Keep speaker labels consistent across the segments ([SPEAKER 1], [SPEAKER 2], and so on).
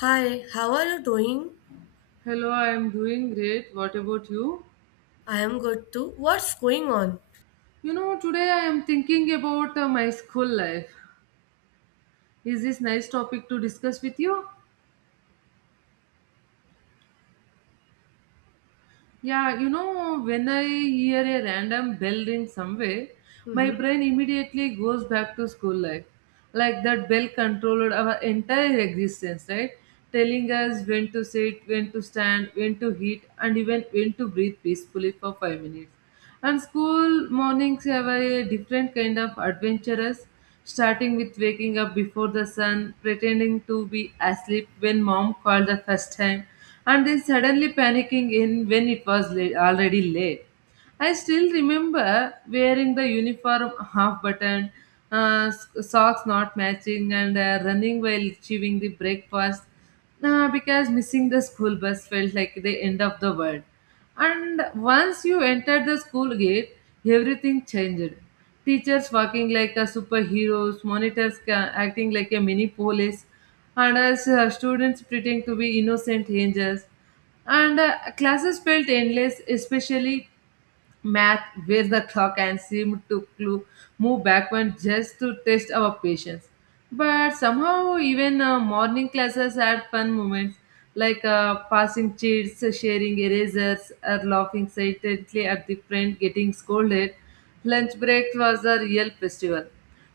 [SPEAKER 1] Hi, how are you doing?
[SPEAKER 2] Hello, I am doing great. What about you?
[SPEAKER 1] I am good too. What's going on?
[SPEAKER 2] You know, today I am thinking about my school life. Is this nice topic to discuss with you? Yeah, you know, when I hear a random bell ring somewhere, my
[SPEAKER 1] Mhm.
[SPEAKER 2] brain immediately goes back to school life. Like that bell controlled our entire existence, right? Telling us when to sit, when to stand, when to eat, and even when to breathe peacefully for 5 minutes. And school mornings have a different kind of adventurous, starting with waking up before the sun, pretending to be asleep when mom called the first time, and then suddenly panicking in when it was late, already late. I still remember wearing the uniform half button, socks not matching, and running while chewing the breakfast. Nah, because missing the school bus felt like the end of the world. And once you entered the school gate, everything changed. Teachers walking like a superheroes, monitors acting like a mini police, and us students pretending to be innocent angels. And classes felt endless, especially math where the clock and seemed to move backward just to test our patience. But somehow, even morning classes had fun moments like passing cheats, sharing erasers, or laughing silently at the friend getting scolded. Lunch break was a real festival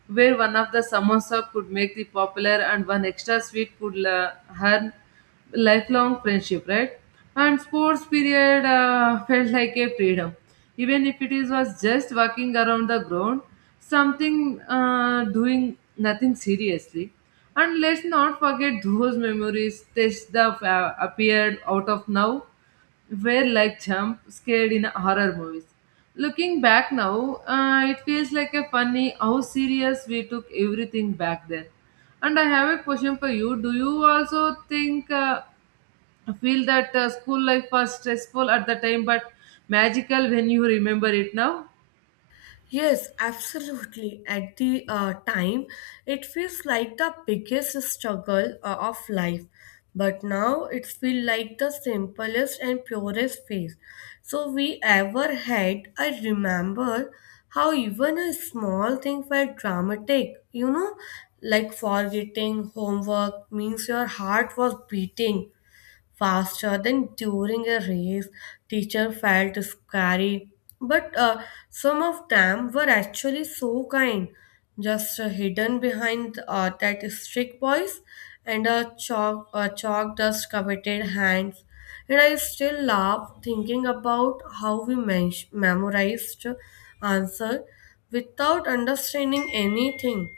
[SPEAKER 2] where one of the samosa could make the popular and one extra sweet could earn lifelong friendship, right? And sports period felt like a freedom, even if it is was just walking around the ground, something doing nothing seriously. And let's not forget those memories. Tests that appeared out of now were like jump scared in horror movies. Looking back now, it feels like a funny how serious we took everything back then. And I have a question for you. Do you also think, feel that school life was stressful at the time but magical when you remember it now?
[SPEAKER 1] Yes, absolutely. At the time, it feels like the biggest struggle of life, but now it feels like the simplest and purest phase. So we ever had. I remember how even a small thing felt dramatic. You know, like forgetting homework means your heart was beating faster than during a race. Teacher felt scary, but some of them were actually so kind, just hidden behind that strict voice and a chalk dust coveted hands. And I still laugh thinking about how we memorized answer without understanding anything.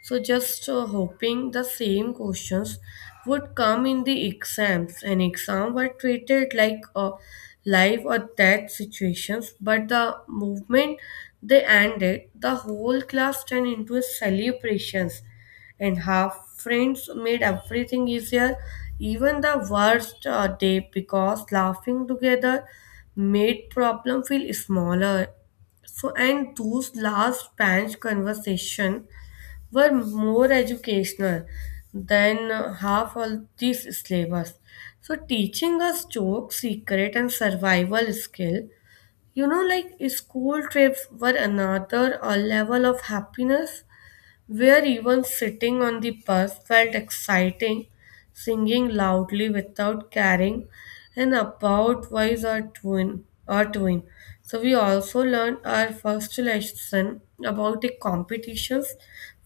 [SPEAKER 1] So just hoping the same questions would come in the exams, and exam were treated like a life or death situations. But the movement they ended, the whole class turned into a celebrations, and half friends made everything easier, even the worst day, because laughing together made problem feel smaller. So and those last bench conversation were more educational than half of these syllabus. So teaching us joke, secret, and survival skill, you know, like school trips were another level of happiness where even sitting on the bus felt exciting, singing loudly without caring and about wise our twin. So we also learned our first lesson about the competitions,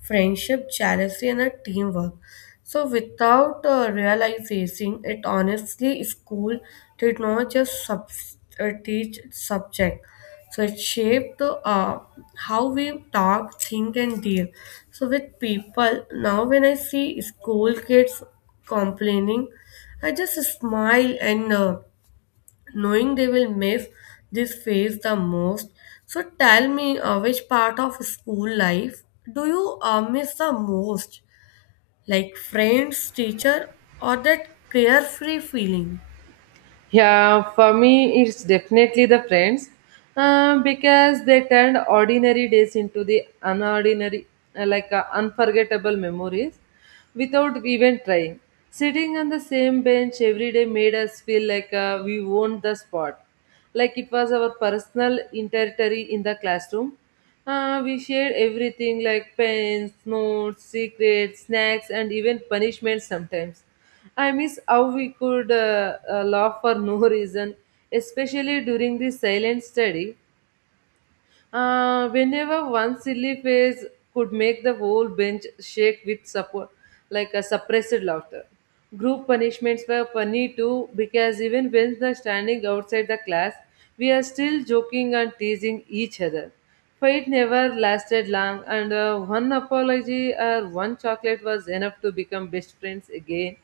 [SPEAKER 1] friendship, jealousy and a teamwork. So without realizing it, honestly school did not just teach subject, so it shaped how we talk, think and deal so with people. Now when I see school kids complaining, I just smile and knowing they will miss this phase the most. So tell me, which part of school life do you miss the most, like friends, teacher, or that carefree feeling?
[SPEAKER 2] Yeah, for me, it's definitely the friends because they turned ordinary days into the unordinary, unforgettable memories without even trying. Sitting on the same bench every day made us feel like we owned the spot like it was our personal territory in the classroom. We shared everything like pens, notes, secrets, snacks, and even punishments sometimes. I miss how we could laugh for no reason, especially during the silent study. Whenever one silly face could make the whole bench shake with support, like a suppressed laughter. Group punishments were funny too because even when they're standing outside the class, we are still joking and teasing each other. Fight never lasted long, and one apology or one chocolate was enough to become best friends again.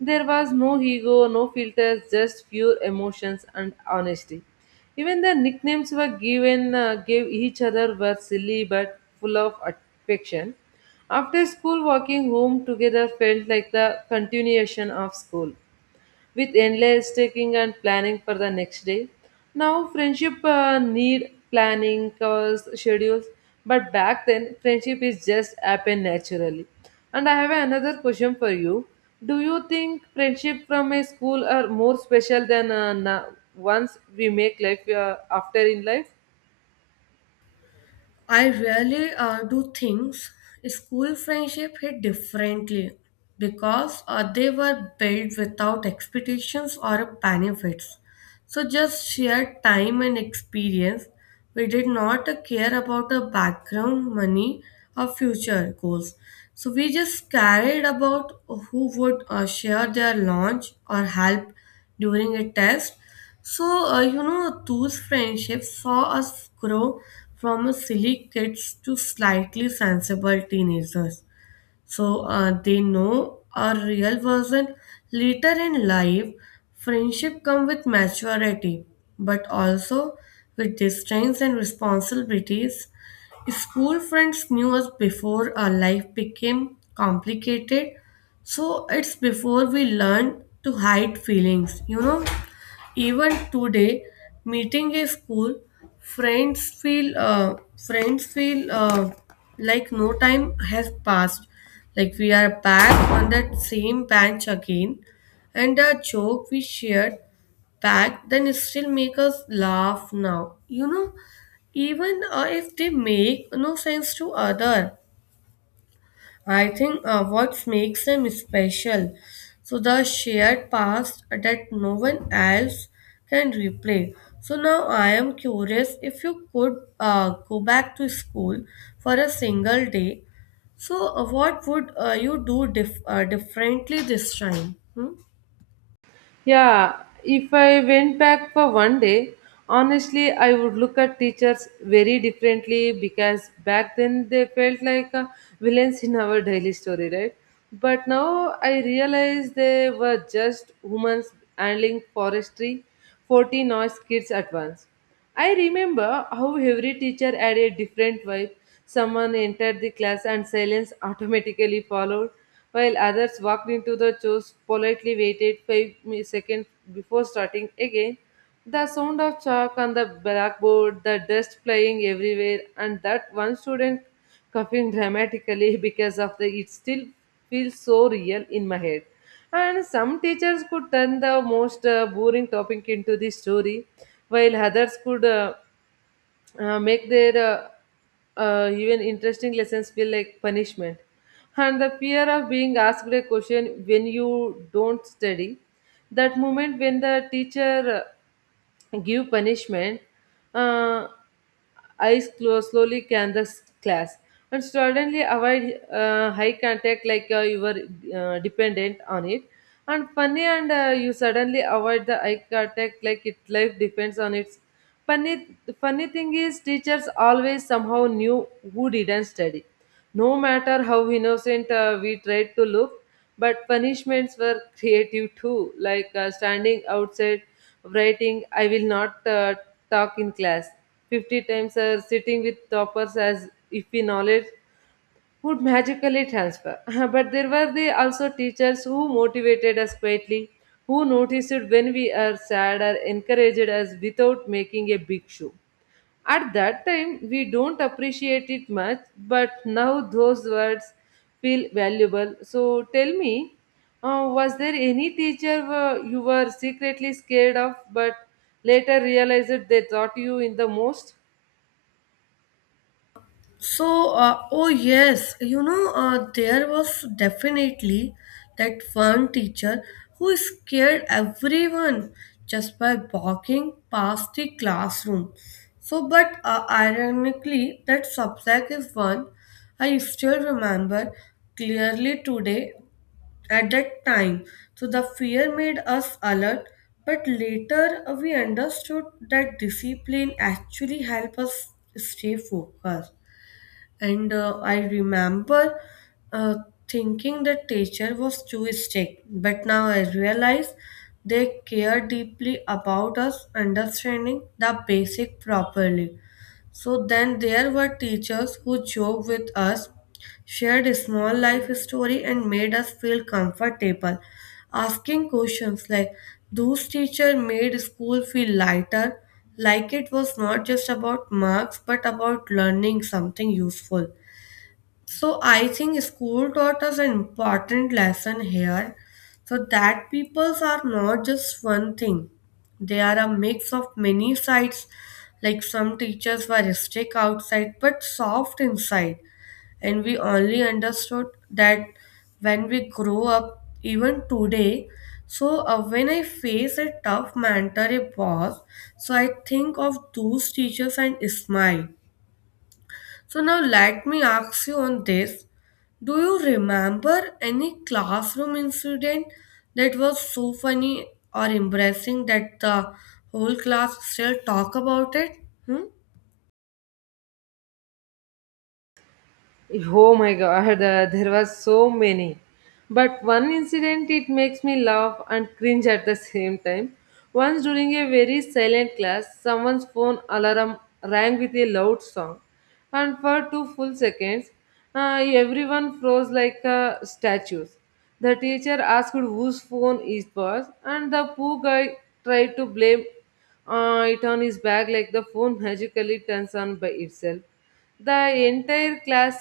[SPEAKER 2] There was no ego, no filters, just pure emotions and honesty. Even the nicknames were given gave each other were silly but full of affection. After school, walking home together felt like the continuation of school with endless taking and planning for the next day. Now friendship need planning, cause schedules, but back then friendship is just happen naturally. And I have another question for you. Do you think friendship from a school are more special than ones we make life after in life?
[SPEAKER 1] I really do things. School friendship hit differently because they were built without expectations or benefits. So just shared time and experience. We did not care about the background, money, or future goals. So we just cared about who would share their lunch or help during a test. So, you know, those friendships saw us grow from silly kids to slightly sensible teenagers. So, they know our real version. Later in life, friendship come with maturity, but also with distance and responsibilities. School friends knew us before our life became complicated. So, it's before we learn to hide feelings, you know. Even today, meeting a school friends feel uh, friends feel like no time has passed. Like we are back on that same bench again, and the joke we shared back then still make us laugh now. You know, even if they make no sense to other. I think what makes them special, so the shared past that no one else can replay. So now I am curious if you could go back to school for a single day. So what would you do differently this time? Hmm?
[SPEAKER 2] Yeah, if I went back for 1 day, honestly, I would look at teachers very differently because back then they felt like villains in our daily story, right? But now I realize they were just humans handling forestry, 40 noise kids at once. I remember how every teacher had a different vibe. Someone entered the class and silence automatically followed, while others walked into the chairs, politely waited seconds before starting again. The sound of chalk on the blackboard, the dust flying everywhere, and that one student coughing dramatically because of the it still feels so real in my head, and some teachers could turn the most boring topic into the story, while others could make their even interesting lessons feel like punishment. And the fear of being asked a question when you don't study, that moment when the teacher give punishment, uh, eyes close slowly can the class and suddenly avoid high contact like you were dependent on it and funny and you suddenly avoid the eye contact like it life depends on its. Funny, the funny thing is teachers always somehow knew who didn't study, no matter how innocent we tried to look, but punishments were creative too, like standing outside, writing, I will not talk in class, 50 times, or sitting with toppers as if we knowledge would magically transfer. But there were the also teachers who motivated us quietly, who noticed when we are sad or encouraged us without making a big show. At that time, we don't appreciate it much, but now those words feel valuable. So tell me, was there any teacher you were secretly scared of, but later realized they taught you in the most?
[SPEAKER 1] So, oh yes, you know, there was definitely that one teacher who scared everyone just by walking past the classroom. So, but ironically, that subject is one I still remember clearly today at that time. So, the fear made us alert, but later we understood that discipline actually helped us stay focused, and I remember uh, thinking the teacher was too strict, but now I realize they care deeply about us understanding the basic properly. So then there were teachers who joked with us, shared a small life story, and made us feel comfortable. Asking questions like, those teacher made school feel lighter, like it was not just about marks but about learning something useful. So I think school taught us an important lesson here. So that peoples are not just one thing. They are a mix of many sides. Like some teachers were strict outside but soft inside. And we only understood that when we grow up, even today. So when I face a tough mentor, a boss, so I think of those teachers and smile. So now let me ask you on this. Do you remember any classroom incident that was so funny or embarrassing that the whole class still talk about it? Hmm?
[SPEAKER 2] Oh my god, there was so many. But one incident, it makes me laugh and cringe at the same time. Once during a very silent class, someone's phone alarm rang with a loud song, and for two full seconds, everyone froze like statues. The teacher asked whose phone it was, and the poor guy tried to blame it on his back like the phone magically turns on by itself. The entire class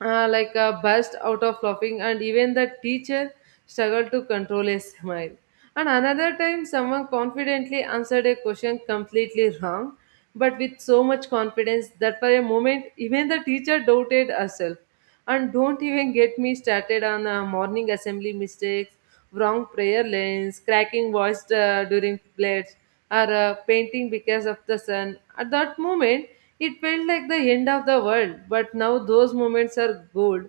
[SPEAKER 2] like a burst out of laughing, and even the teacher struggled to control a smile. And another time someone confidently answered a question completely wrong, but with so much confidence that for a moment even the teacher doubted herself. And don't even get me started on morning assembly mistakes, wrong prayer lanes, cracking voice during plates, or painting because of the sun. At that moment, it felt like the end of the world, but now those moments are gold.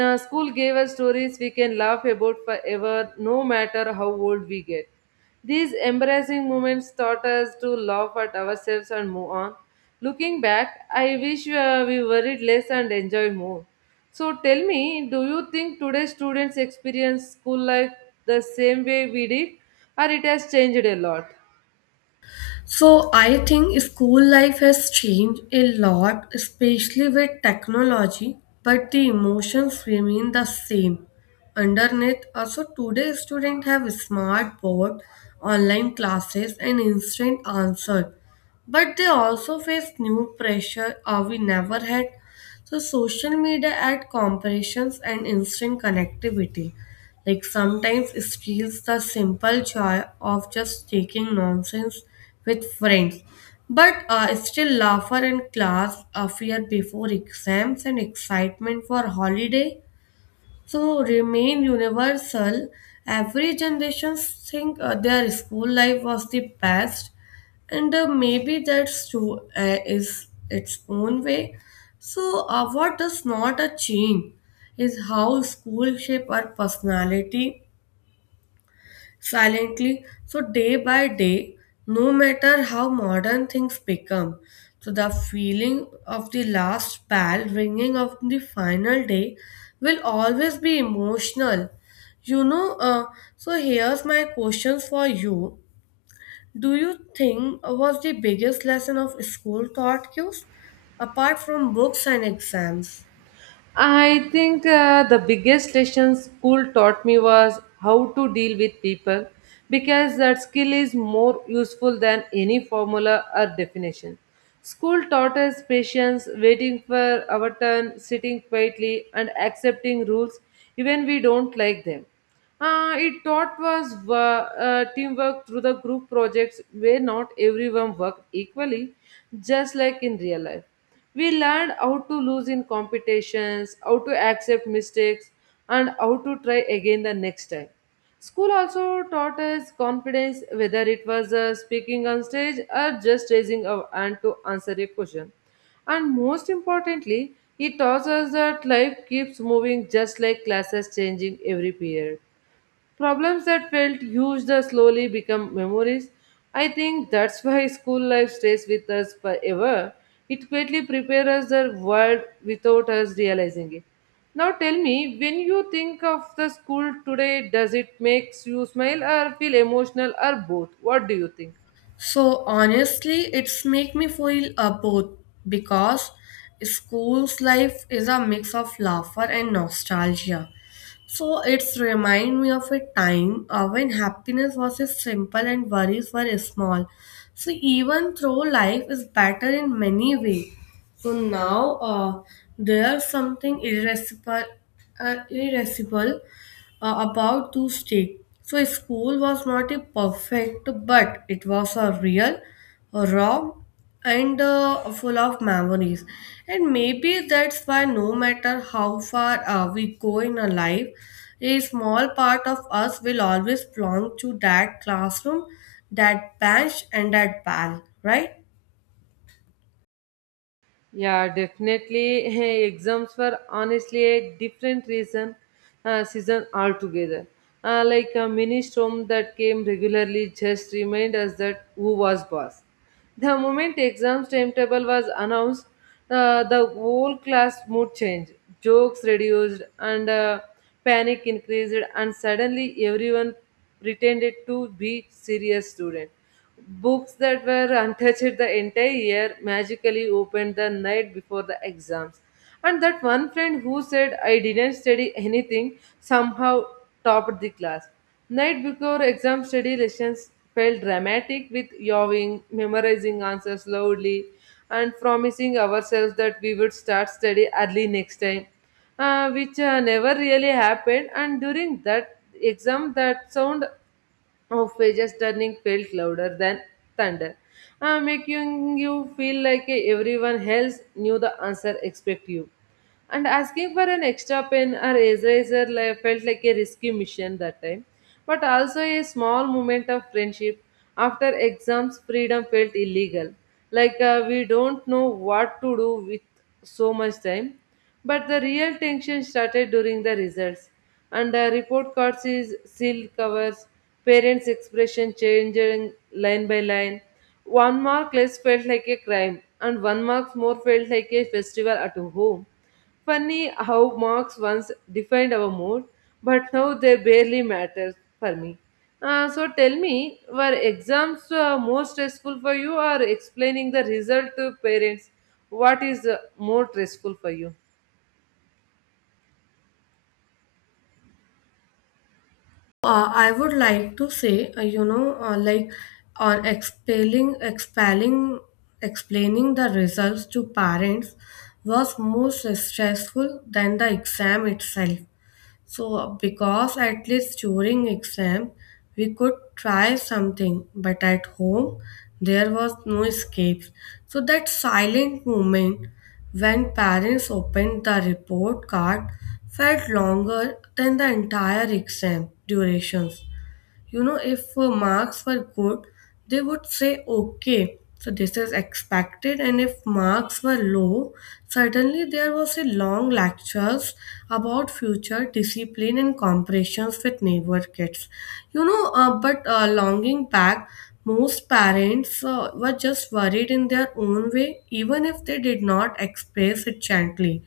[SPEAKER 2] School gave us stories we can laugh about forever, no matter how old we get. These embarrassing moments taught us to laugh at ourselves and move on. Looking back, I wish we worried less and enjoyed more. So tell me, do you think today's students experience school life the same way we did, or it has changed a lot?
[SPEAKER 1] So I think school life has changed a lot, especially with technology, but the emotions remain the same. Underneath, also today students have smart board, online classes, and instant answer. But they also face new pressure we never had. So social media add comparisons and instant connectivity. Like sometimes it feels the simple joy of just taking nonsense with friends. But still laughter in class, a fear before exams and excitement for holiday. So remain universal. Every generation think their school life was the best, and maybe that's true is its own way. So what does not a change is how school shape our personality silently. So, day by day, no matter how modern things become, so the feeling of the last bell ringing of the final day will always be emotional. You know, so here's my questions for you. Do you think was the biggest lesson of school taught you, apart from books and exams?
[SPEAKER 2] I think the biggest lesson school taught me was how to deal with people because that skill is more useful than any formula or definition. School taught us patience, waiting for our turn, sitting quietly, and accepting rules even we don't like them. It taught was teamwork through the group projects where not everyone worked equally, just like in real life. We learned how to lose in competitions, how to accept mistakes, and how to try again the next time. School also taught us confidence, whether it was speaking on stage or just raising our hand to answer a question. And most importantly, it taught us that life keeps moving just like classes changing every period. Problems that felt huge that slowly become memories. I think that's why school life stays with us forever. It quietly prepares us the world without us realizing it. Now tell me, when you think of the school today, does it makes you smile or feel emotional or both? What do you think?
[SPEAKER 1] So honestly, it's make me feel both because school's life is a mix of laughter and nostalgia. So it's remind me of a time when happiness was a simple and worries were small. So even though life is better in many ways, so now there's something irrepressible about to stay. So school was not a perfect, but it was a real, raw, and full of memories. And maybe that's why no matter how far we go in our life, a small part of us will always belong to that classroom, that bench, and that bell, right?
[SPEAKER 2] Yeah, definitely. Exams were honestly a different reason season altogether. Like a mini storm that came regularly just remind us that who was boss. The moment exams timetable was announced, the whole class mood changed, jokes reduced, and panic increased, and suddenly everyone pretended to be serious student. Books that were untouched the entire year magically opened the night before the exams. And that one friend who said, I didn't study anything, somehow topped the class. Night before exam study lessons felt dramatic with yawing, memorizing answers loudly, and promising ourselves that we would start study early next time, which never really happened. And during that exam, that sound of pages turning felt louder than thunder, making you feel like everyone else knew the answer except you. And asking for an extra pen or eraser felt like a risky mission that time, but also a small moment of friendship. After exams, freedom felt illegal. Like we don't know what to do with so much time. But the real tension started during the results. Under report cards is sealed covers, parents' expression changing line by line. One mark less felt like a crime, and one mark more felt like a festival at home. Funny how marks once defined our mood, but now they barely matter for me. So tell me, were exams more stressful for you or explaining the result to parents? What is more stressful for you?
[SPEAKER 1] I would like to say, you know, like or explaining the results to parents was more stressful than the exam itself. So, because at least during exam we could try something, but at home there was no escape. So, that silent moment when parents opened the report card felt longer than the entire exam durations. You know, if marks were good, they would say okay, so this is expected, and if marks were low, suddenly there was a long lectures about future, discipline and comparisons with neighbor kids. You know, but longing back, most parents were just worried in their own way, even if they did not express it gently.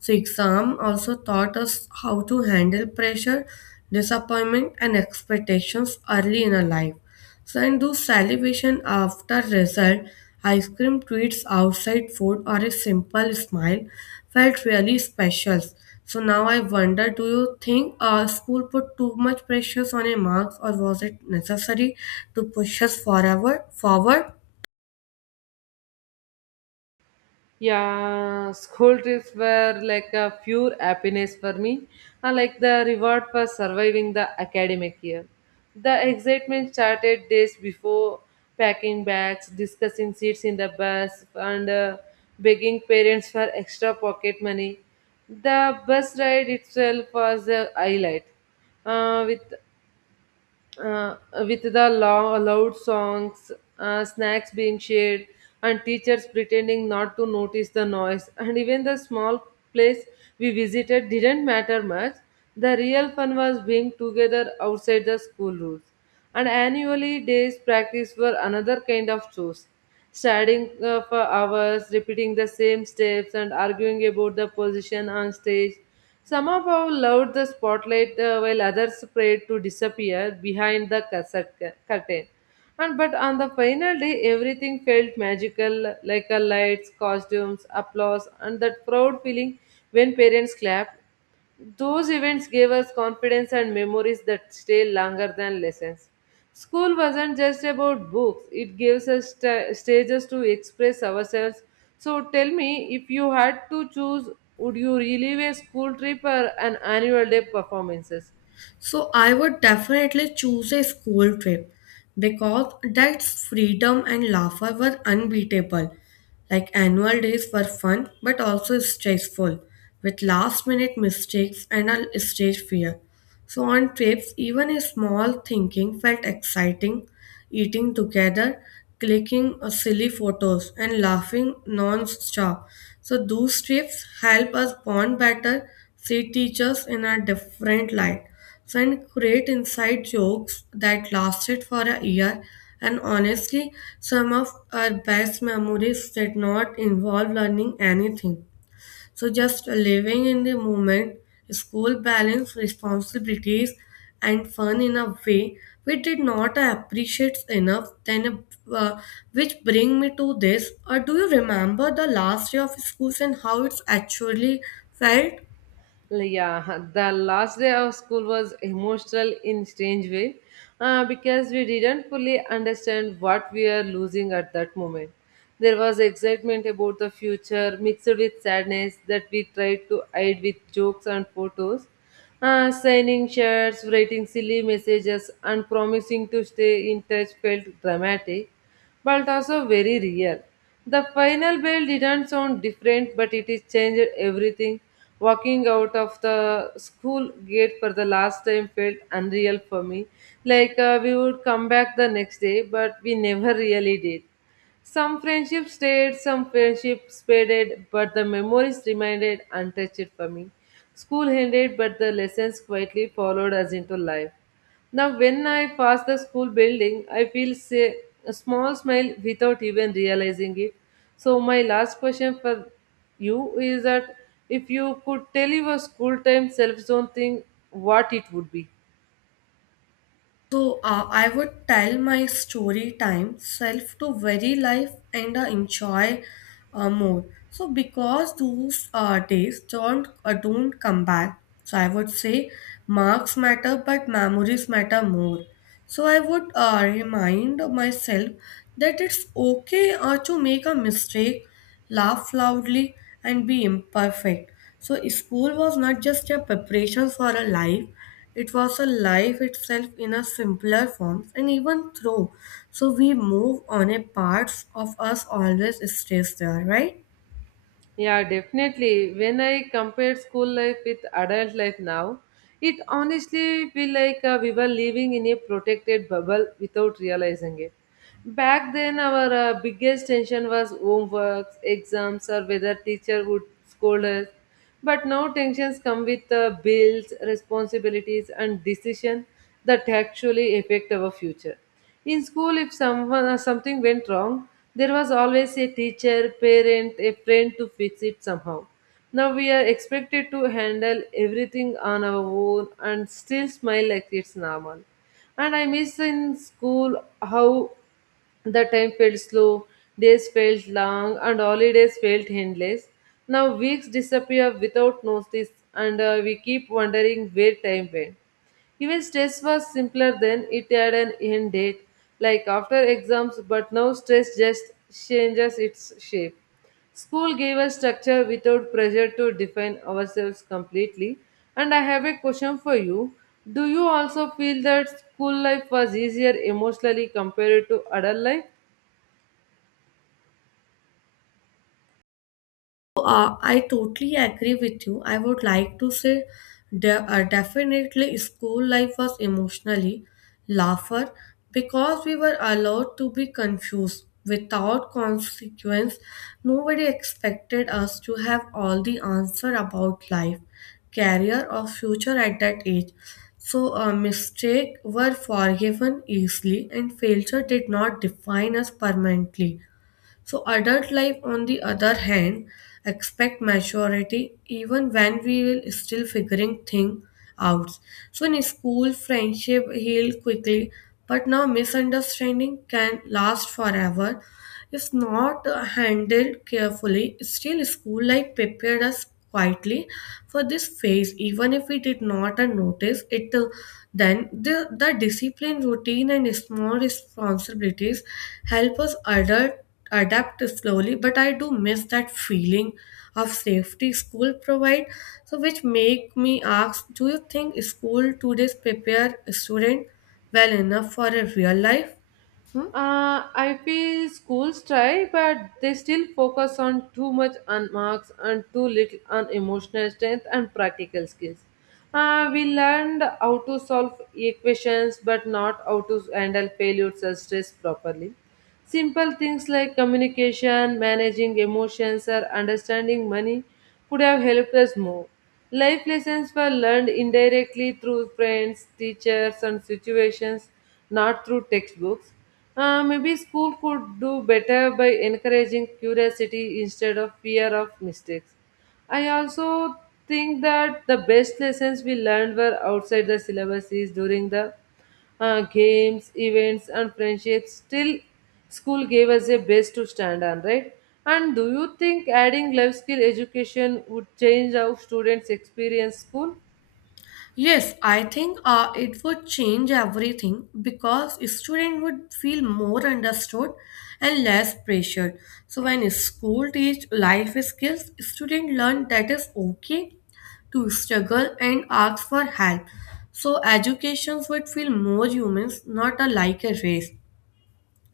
[SPEAKER 1] So, exam also taught us how to handle pressure, disappointment, and expectations early in our life. So, and do celebration after result, ice cream treats, outside food, or a simple smile felt really special. So now I wonder, do you think school put too much pressure on a marks, or was it necessary to push us forever forward?
[SPEAKER 2] Yeah, school trips were like a pure happiness for me, like the reward for surviving the academic year. The excitement started days before packing bags, discussing seats in the bus, and begging parents for extra pocket money. The bus ride itself was a highlight. Uh, with uh, with the loud songs, snacks being shared, and teachers pretending not to notice the noise. And even the small place we visited didn't matter much. The real fun was being together outside the school rules. And annually, days practice were another kind of chores. Studying for hours, repeating the same steps, and arguing about the position on stage, some of our loved the spotlight while others prayed to disappear behind the cassette curtain. And but on the final day, everything felt magical, like a lights, costumes, applause, and that proud feeling when parents clapped. Those events gave us confidence and memories that stay longer than lessons. School wasn't just about books, it gives us sta stages to express ourselves. So tell me, if you had to choose, would you relive a school trip or an annual day performances?
[SPEAKER 1] So I would definitely choose a school trip because that's freedom and laughter were unbeatable. Like annual days were fun but also stressful with last minute mistakes and a stage fear. So on trips, even a small thinking felt exciting, eating together, clicking silly photos, and laughing non-stop. So those trips help us bond better, see teachers in a different light, so and create inside jokes that lasted for a year. And honestly, some of our best memories did not involve learning anything, so just living in the moment, school balance, responsibilities, and fun in a way we did not appreciate enough. Then, uh, which bring me to this. Or do you remember the last day of schools and how it's actually felt?
[SPEAKER 2] Yeah, the last day of school was emotional in strange way because we didn't fully understand what we are losing at that moment. There was excitement about the future mixed with sadness that we tried to hide with jokes and photos, signing shirts, writing silly messages, and promising to stay in touch felt dramatic but also very real. The final bell didn't sound different, but it is changed everything. Walking out of the school gate for the last time felt unreal for me. Like we would come back the next day, but we never really did. Some friendships stayed, some friendships faded, but the memories remained untouched for me. School ended, but the lessons quietly followed us into life. Now, when I pass the school building, I feel say, a small smile without even realizing it. So, my last question for you is that if you could tell your school time self zone thing, what it would be?
[SPEAKER 1] So I would tell my story time self to very life and enjoy more. So because those days don't come back, so I would say marks matter, but memories matter more. So I would remind myself that it's okay to make a mistake, laugh loudly, and be imperfect. So school was not just a preparation for a life; it was a life itself in a simpler form, and even though so we move on, a part of us always stays there, right?
[SPEAKER 2] Yeah, definitely. When I compare school life with adult life now, it honestly feel like we were living in a protected bubble without realizing it. Back then, our biggest tension was homeworks, exams, or whether teacher would scold us. But now tensions come with bills, responsibilities, and decision that actually affect our future. In school, if someone something went wrong, there was always a teacher, parent, a friend to fix it somehow. Now we are expected to handle everything on our own and still smile like it's normal. And I miss in school how the time felt slow, days felt long, and holidays felt endless. Now weeks disappear without notice, and we keep wondering where time went. Even stress was simpler then, it had an end date, like after exams, but now stress just changes its shape. School gave us structure without pressure to define ourselves completely. And I have a question for you. Do you also feel that school life was easier emotionally compared to adult life?
[SPEAKER 1] I totally agree with you. I would like to say definitely school life was emotionally laughter because we were allowed to be confused without consequence. Nobody expected us to have all the answer about life, career or future at that age. So mistakes were forgiven easily and failure did not define us permanently. So adult life, on the other hand, expect maturity even when we will still figuring things out. So in school, friendship heal quickly, but now misunderstanding can last forever. If not handled carefully, still school life prepared us quietly for this phase. Even if we did not notice it, then the discipline, routine, and small responsibilities help us adult adapt slowly. But I do miss that feeling of safety school provide, so which make me ask, do you think school today prepare student well enough for a real life? Hmm?
[SPEAKER 2] I feel schools try, but they still focus on too much on marks and too little on emotional strength and practical skills. We learned how to solve equations, but not how to handle failures or stress properly. Simple things like communication, managing emotions, or understanding money could have helped us more. Life lessons were learned indirectly through friends, teachers, and situations, not through textbooks. Maybe school could do better by encouraging curiosity instead of fear of mistakes. I also think that the best lessons we learned were outside the syllabuses during the games, events, and friendships. Still, school gave us a base to stand on, right? And do you think adding life skill education would change how students experience school?
[SPEAKER 1] Yes, I think it would change everything because student would feel more understood and less pressured. So when school teach life skills, student learn that it's okay to struggle and ask for help. So educations would feel more humans, not a like a race.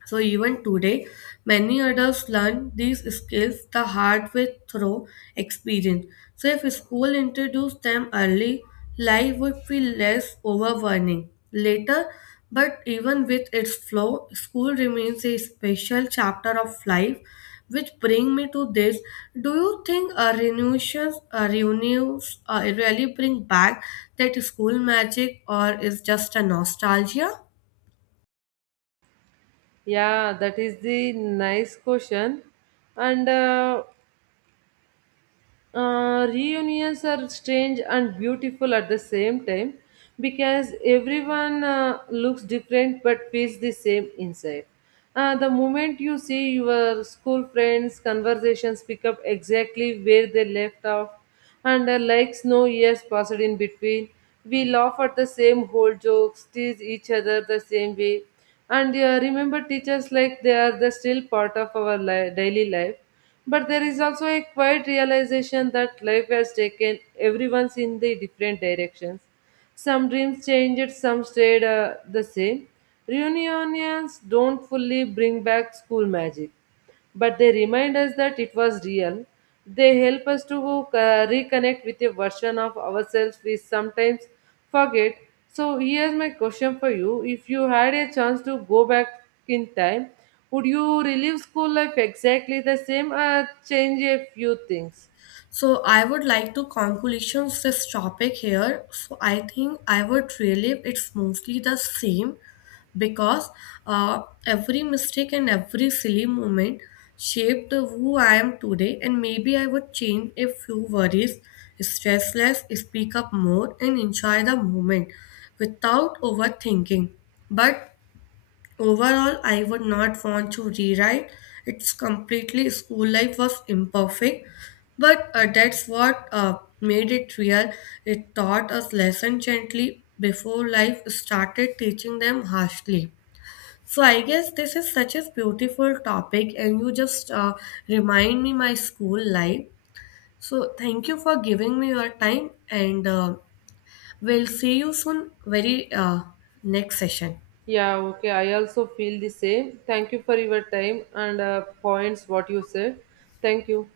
[SPEAKER 1] So even today, many adults learn these skills the hard way through experience. So if school introduced them early, life would feel less overwhelming later. But even with its flow, school remains a special chapter of life. Which bring me to this: Do you think reunions, really bring back that school magic, or is just a nostalgia?
[SPEAKER 2] Yeah, that is the nice question. And Reunions are strange and beautiful at the same time because everyone looks different but feels the same inside. The moment you see your school friends, conversations pick up exactly where they left off, and like no years passed in between. We laugh at the same old jokes, tease each other the same way, and remember teachers like they are the still part of our daily life. But there is also a quiet realization that life has taken everyone's in the different directions. Some dreams changed, some stayed the same. Reunions don't fully bring back school magic but they remind us that it was real. They help us to reconnect with a version of ourselves we sometimes forget. So, here's my question for you: if you had a chance to go back in time, would you relive school life exactly the same or change a few things?
[SPEAKER 1] So I would like to conclusions this topic here. So I think I would relive it's mostly the same because every mistake and every silly moment shaped who I am today, and maybe I would change a few worries, stress less, speak up more and enjoy the moment without overthinking. But overall, I would not want to rewrite. It's completely school life was imperfect, but that's what made it real. It taught us lesson gently before life started teaching them harshly. So I guess this is such a beautiful topic, and you just remind me my school life. So thank you for giving me your time, and we'll see you soon. Very Next session.
[SPEAKER 2] Yeah, okay. I also feel the same. Thank you for your time and points, what you said. Thank you.